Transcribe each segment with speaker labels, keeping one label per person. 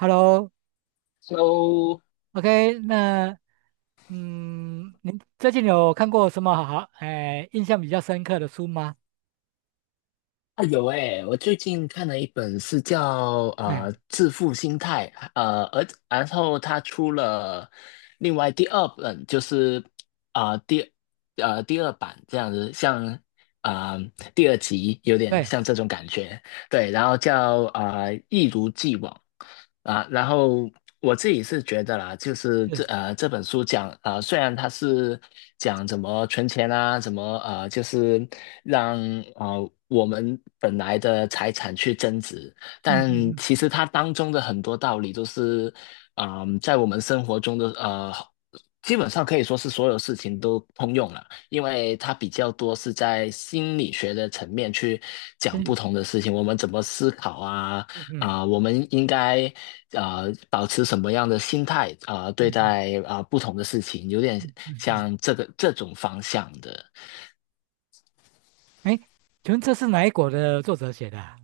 Speaker 1: Hello，OK，
Speaker 2: So
Speaker 1: 那您最近有看过什么好，哎，印象比较深刻的书吗？
Speaker 2: 啊有诶，我最近看了一本是叫
Speaker 1: 哎，
Speaker 2: 《致富心态》，而然后他出了另外第二本，就是啊、呃第第二版这样子，像第二集有点
Speaker 1: 对，
Speaker 2: 像
Speaker 1: 是，
Speaker 2: 这种感觉。对，然后叫一如既往。然后我自己是觉得啦，就是这本书讲虽然它是讲怎么存钱啊，怎么就是让啊我们本来的财产去增值，
Speaker 1: 嗯
Speaker 2: 但
Speaker 1: 嗯嗯，
Speaker 2: 其实它当中的很多道理都是在我们生活中的基本上可以说是所有事情都通用了。因为它比较多是在心理学的层面去讲
Speaker 1: 真
Speaker 2: 不
Speaker 1: 的
Speaker 2: 同的事情，我们怎么思考啊，
Speaker 1: 嗯嗯
Speaker 2: 我们应该啊、保持什么样的心态对
Speaker 1: 嗯嗯
Speaker 2: 待不同的事情，有点
Speaker 1: 嗯，嗯
Speaker 2: 像这个这种方向的。
Speaker 1: 哎，请问这是哪一国的作者写的啊？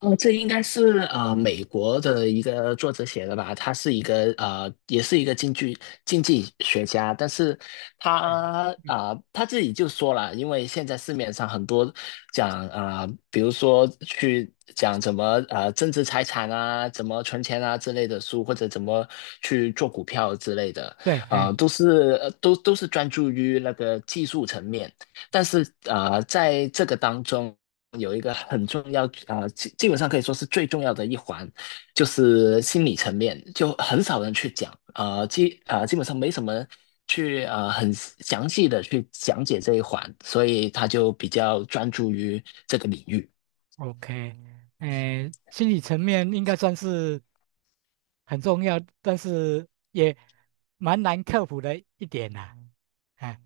Speaker 2: 哦，这应该是美国的一个作者写的吧？他是一个也是一个经济学家，但是他
Speaker 1: 对，
Speaker 2: 啊、
Speaker 1: 嗯，
Speaker 2: 呃他自己就说了，因为现在市面上很多讲比如说去讲怎么增值财产啊，怎么存钱啊之类的书，或者怎么去做股票之类的，
Speaker 1: 对，哎
Speaker 2: 都是专注于那个技术层面。但是在这个当中，有一个很重要，基本上可以说是最重要的一环，就是心理层面，就很少人去讲，基本上没什么去很详细的去讲解这一环，所以他就比较专注于这个领域。
Speaker 1: ，OK，哎，心理层面应该算是。很重要，但是也蛮难克服的一点呐、啊哎，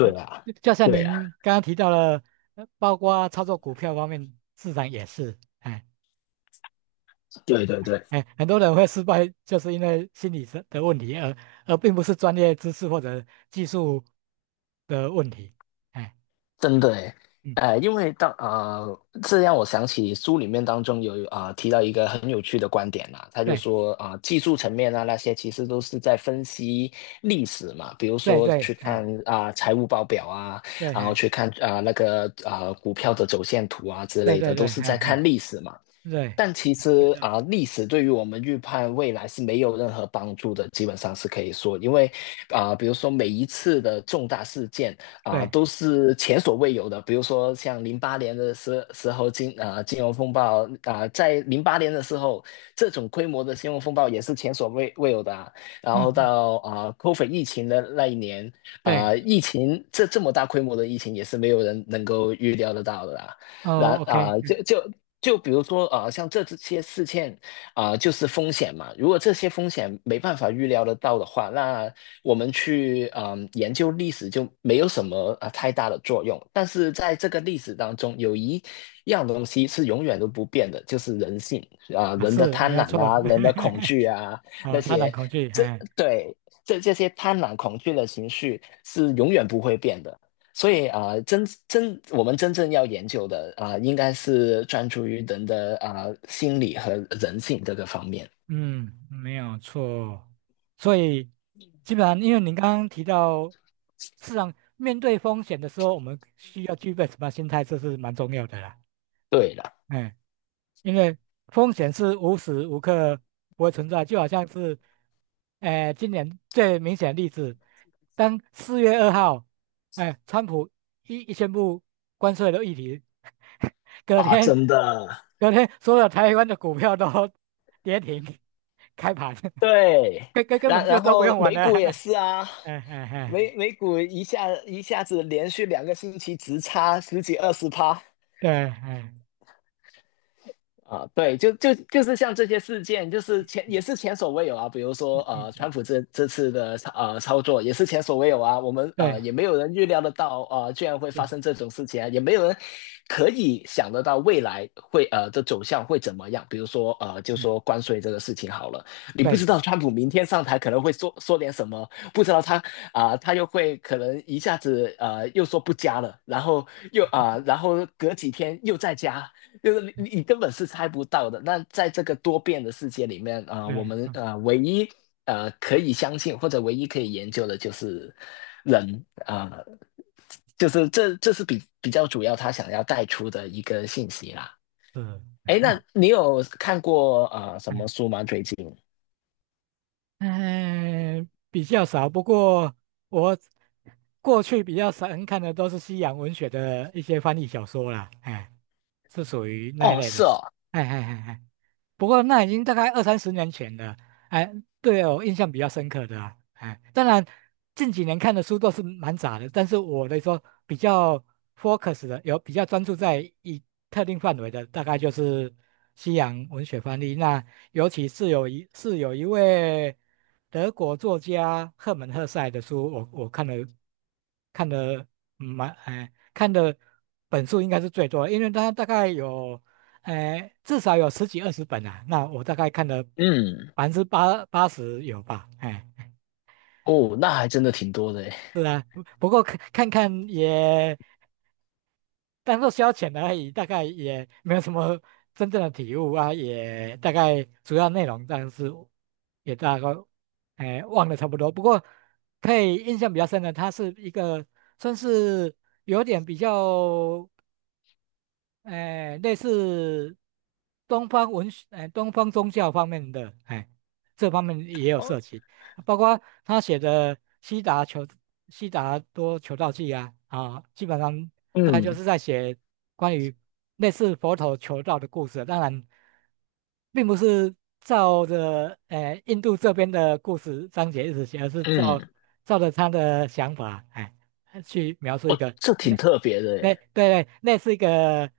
Speaker 1: 呃
Speaker 2: 啊，
Speaker 1: 就像
Speaker 2: 对啊，
Speaker 1: 您刚刚提到了，包括操作股票方面，市场也是，哎
Speaker 2: 对对对。
Speaker 1: 哎，很多人会失败，就是因为心理上的问题，而并不是专业知识或者技术的问题。哎，
Speaker 2: 真的诶，
Speaker 1: 嗯，
Speaker 2: 因为这让我想起书里面当中有提到一个很有趣的观点啦、他就
Speaker 1: 对
Speaker 2: 说技术层面啊那些其实都是在分析历史嘛，比如
Speaker 1: 对
Speaker 2: 说
Speaker 1: 对，
Speaker 2: 去看
Speaker 1: 哎
Speaker 2: 啊、财务报表啊，
Speaker 1: 对
Speaker 2: 然后
Speaker 1: 哎
Speaker 2: 去看那个股票的走线图啊之
Speaker 1: 对
Speaker 2: 类
Speaker 1: 对
Speaker 2: 的，都
Speaker 1: 对，
Speaker 2: 是
Speaker 1: 哎
Speaker 2: 在看
Speaker 1: 哎
Speaker 2: 历史嘛。
Speaker 1: 对
Speaker 2: 但其实
Speaker 1: 对
Speaker 2: 啊，历史对于我们预判未来是没有任何帮助的，基本上是可以说，因为啊，比如说每一次的重大事件啊，
Speaker 1: 对，
Speaker 2: 都是前所未有的。比如说像零八年的时候金融风暴啊，在零八年的时候，这种规模的金融风暴也是前所未有的啊。然后
Speaker 1: 嗯嗯
Speaker 2: 到COVID 疫情的那一年
Speaker 1: 对，
Speaker 2: 啊，疫情这么大规模的疫情也是没有人能够预料得到的啊。然
Speaker 1: 哦，OK，
Speaker 2: 啊、呃就就就比如说像这些事件就是风险嘛。如果这些风险没办法预料得到的话，那我们去研究历史就没有什么太大的作用。但是在这个历史当中，有一样东西是永远都不变的，就是人性
Speaker 1: 啊，
Speaker 2: 人的
Speaker 1: 是没
Speaker 2: 贪
Speaker 1: 有
Speaker 2: 婪
Speaker 1: 错，
Speaker 2: 啊，人的恐惧啊，那
Speaker 1: 啊，他人
Speaker 2: 些。
Speaker 1: 恐惧，
Speaker 2: 这
Speaker 1: 哎，
Speaker 2: 对这些贪婪恐惧的情绪是永远不会变的。所以啊、呃真真我们真正要研究的应该是专注于人的心理和人性这个方面。
Speaker 1: 嗯，没有错，所以基本上，因为您刚刚提到，市场面对风险的时候，我们需要具备什么样心态，这是蛮重要的啦，
Speaker 2: 对了，
Speaker 1: 哎因为风险是无时无刻不会存在，就好像是，今年最明显的例子，当4月2号，哎、川普宣布关税的议题，隔
Speaker 2: 啊，
Speaker 1: 天，
Speaker 2: 真的，
Speaker 1: 所有台湾的股票都 跌停，开盘，
Speaker 2: 对，
Speaker 1: 根本就
Speaker 2: 然
Speaker 1: 都不
Speaker 2: 后
Speaker 1: 用玩
Speaker 2: 美
Speaker 1: 了，
Speaker 2: 股也
Speaker 1: 哎
Speaker 2: 是啊，
Speaker 1: 哎哎，
Speaker 2: 美股一下子连续两个星期直插十几二十趴，
Speaker 1: 对，哎，
Speaker 2: 啊，对，就是像这些事件，就是也是前所未有啊。比如说，
Speaker 1: 嗯嗯，
Speaker 2: 川普这次的操作也是前所未有啊。我们
Speaker 1: 对，
Speaker 2: 也没有人预料得到，居然会发
Speaker 1: 是，
Speaker 2: 生这种事情啊，也没有人可以想得到未来的走向会怎么样。比如说，就
Speaker 1: 嗯，
Speaker 2: 说关税这个事情好了，你不
Speaker 1: 对，
Speaker 2: 知道川普明天上台可能会说点什么，不知道他他又会可能一下子又说不加了，然后又隔几天又再加，就是你根本是猜不到的。那在这个多变的世界里面，啊，我
Speaker 1: 对，
Speaker 2: 们
Speaker 1: 嗯，
Speaker 2: 唯一可以相信或者唯一可以研究的就是人。就是这是比较主要他想要带出的一个信息啦。
Speaker 1: 是。
Speaker 2: 哎，那你有看过什么书吗？最近？
Speaker 1: 哎，比较少，不过我过去比较少看的都是西洋文学的一些翻译小说啦，哎，是属于那一
Speaker 2: 哦，
Speaker 1: 类的。
Speaker 2: 是哦，
Speaker 1: 哎哎哎哎不过那已经大概二三十年前了，哎，对我印象比较深刻的啊，哎，当然近几年看的书都是蛮杂的，但是我来说比较 focus 的，有比较专注在一特定范围的，大概就是西洋文学翻译。那尤其是有一位德国作家赫门赫塞的书，我看了蛮哎看的本数应该是最多的，因为他大概有。哎，至少有十几二十本啊，那我大概看了
Speaker 2: 嗯，
Speaker 1: 百分之八十有吧，哎，
Speaker 2: 哦，那还真的挺多的诶。
Speaker 1: 是啊，不过看看也当做消遣而已，大概也没有什么真正的体悟啊，也大概主要内容，但是也大概哎忘了差不多。不过可以印象比较深的，它是一个算是有点比较。哎，类似东方文学，哎，东方宗教方面的，哎，这方面也有
Speaker 2: 哦，
Speaker 1: 涉及，包括他写的《悉达求悉达多求道记》啊，啊，基本上大概就
Speaker 2: 嗯
Speaker 1: 是在写关于类似佛陀求道的故事，当然，并不是照着哎印度这边的故事章节一直写，而是照
Speaker 2: 嗯，
Speaker 1: 照着他的想法，哎，去描述
Speaker 2: 哦，
Speaker 1: 一个
Speaker 2: 这挺
Speaker 1: 那
Speaker 2: 特别的
Speaker 1: 那
Speaker 2: 诶。
Speaker 1: 对对，那是一个，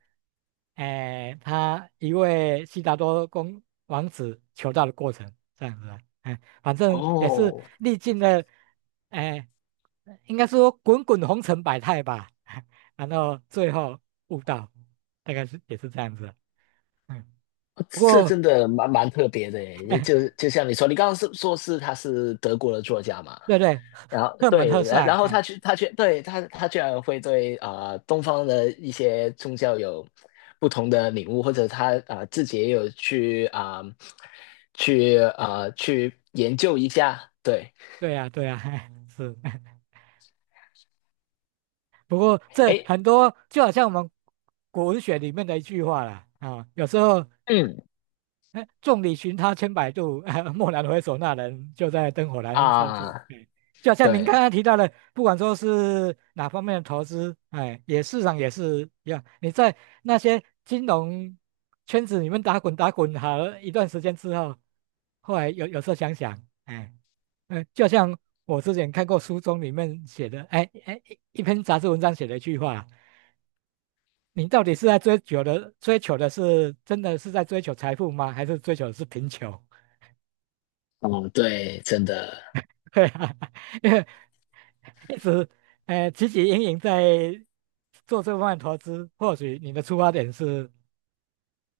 Speaker 1: 哎、他一位悉达多公王子求道的过程，这样子啊，哎、反正也是
Speaker 2: 哦，
Speaker 1: 历尽了，哎、应该说滚滚红尘百态吧，然后最后悟道，大概是也是这样子的嗯，不
Speaker 2: 这
Speaker 1: 过
Speaker 2: 真的蛮特别的耶，就像你说，你刚刚是说是他是德国的作家嘛，
Speaker 1: 对对，
Speaker 2: 然后
Speaker 1: 赫门
Speaker 2: 对，
Speaker 1: 赫帅，
Speaker 2: 然后
Speaker 1: 哎、
Speaker 2: 他居然会对东方的一些宗教有不同的领悟，或者他自己也有去去研究一下，对，
Speaker 1: 对呀、对呀、哎是。不过这
Speaker 2: 哎，
Speaker 1: 很多就好像我们古文学里面的一句话啦，啊、有时候
Speaker 2: 嗯
Speaker 1: 哎，众里寻他千百度，蓦然回首，那人就在灯火阑珊处。
Speaker 2: 啊、
Speaker 1: 哎，就好像您刚
Speaker 2: 对，
Speaker 1: 刚提到的，不管说是哪方面的投资，哎，也市场也是一样。你在那些金融圈子里面打滚打滚好了一段时间之后，后来有时候想想，哎，嗯，就像我之前看过书中里面写的，哎哎，一篇杂志文章写了一句话。你到底是在追求的，追求的是真的是在追求财富吗？还是追求的是贫穷？
Speaker 2: 哦对，真的，
Speaker 1: 对啊，因为一直汲汲营营在做这方面投资，或许你的出发点是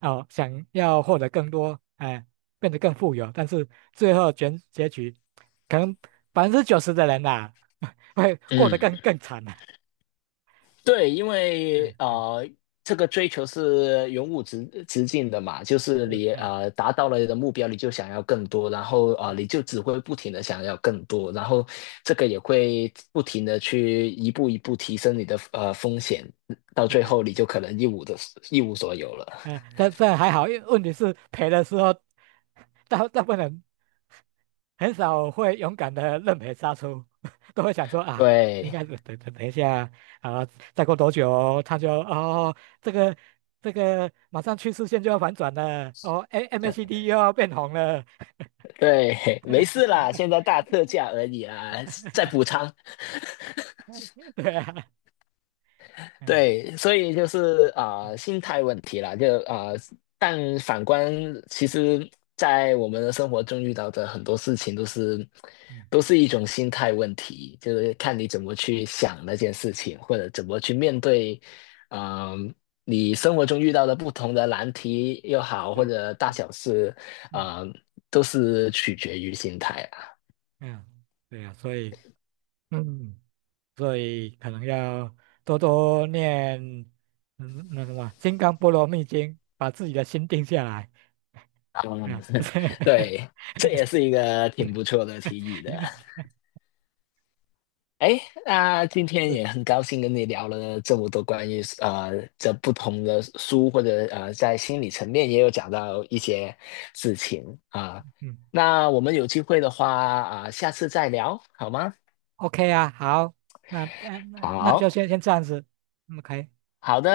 Speaker 1: 哦想要获得更多，哎、变得更富有，但是最后结局，可能90%的人呐、会过得更
Speaker 2: 嗯。
Speaker 1: 更惨了、
Speaker 2: 对，因为
Speaker 1: 嗯嗯，
Speaker 2: 这个追求是永无止境的嘛，就是
Speaker 1: 是，
Speaker 2: 你
Speaker 1: 嗯
Speaker 2: 达到了你的目标，你就想要更多，然后你就只会不停的想要更多，然后这个也会不停的去一步一步提升你的风险，到最
Speaker 1: 对，
Speaker 2: 后你就可能一无所有了。
Speaker 1: 嗯，但这还好，因为问题是赔的时候，大部分人很少会勇敢的认赔杀出，都会想说啊，应
Speaker 2: 对，
Speaker 1: 该是等一下啊，再过多久他就哦，这个这个马上趋势线就要反转了，哦，A MACD 又要变红了，
Speaker 2: 对，没事啦，现在大特价而已啦，再补仓。
Speaker 1: 对啊，嗯
Speaker 2: 对，所以就是
Speaker 1: 嗯
Speaker 2: 心态问题啦，就但反观，其实，在我们的生活中遇到的很多事情，都是
Speaker 1: 嗯，
Speaker 2: 一种心态问题，就是看你怎么去想那件事情，或者怎么去面对，啊、你生活中遇到的不同的难题又好，或
Speaker 1: 对，
Speaker 2: 者大
Speaker 1: 嗯
Speaker 2: 小事，
Speaker 1: 嗯
Speaker 2: 啊、都是取决于心态啊。
Speaker 1: 嗯，对啊，嗯，所以可能要多多念那什么《金刚波罗蜜经》，把自己的心定下来，
Speaker 2: 嗯
Speaker 1: 嗯。
Speaker 2: 对，这也
Speaker 1: 这样
Speaker 2: 是一个挺不错的提议的。哎，那今天也很高兴跟你聊了这么多关于这不同的书，或者在心理层面也有讲到一些事情啊、
Speaker 1: 嗯
Speaker 2: 那我们有机会的话下次再聊好吗？
Speaker 1: ，OK 啊，好，那就
Speaker 2: 好，
Speaker 1: 先这样子OK。
Speaker 2: 好的。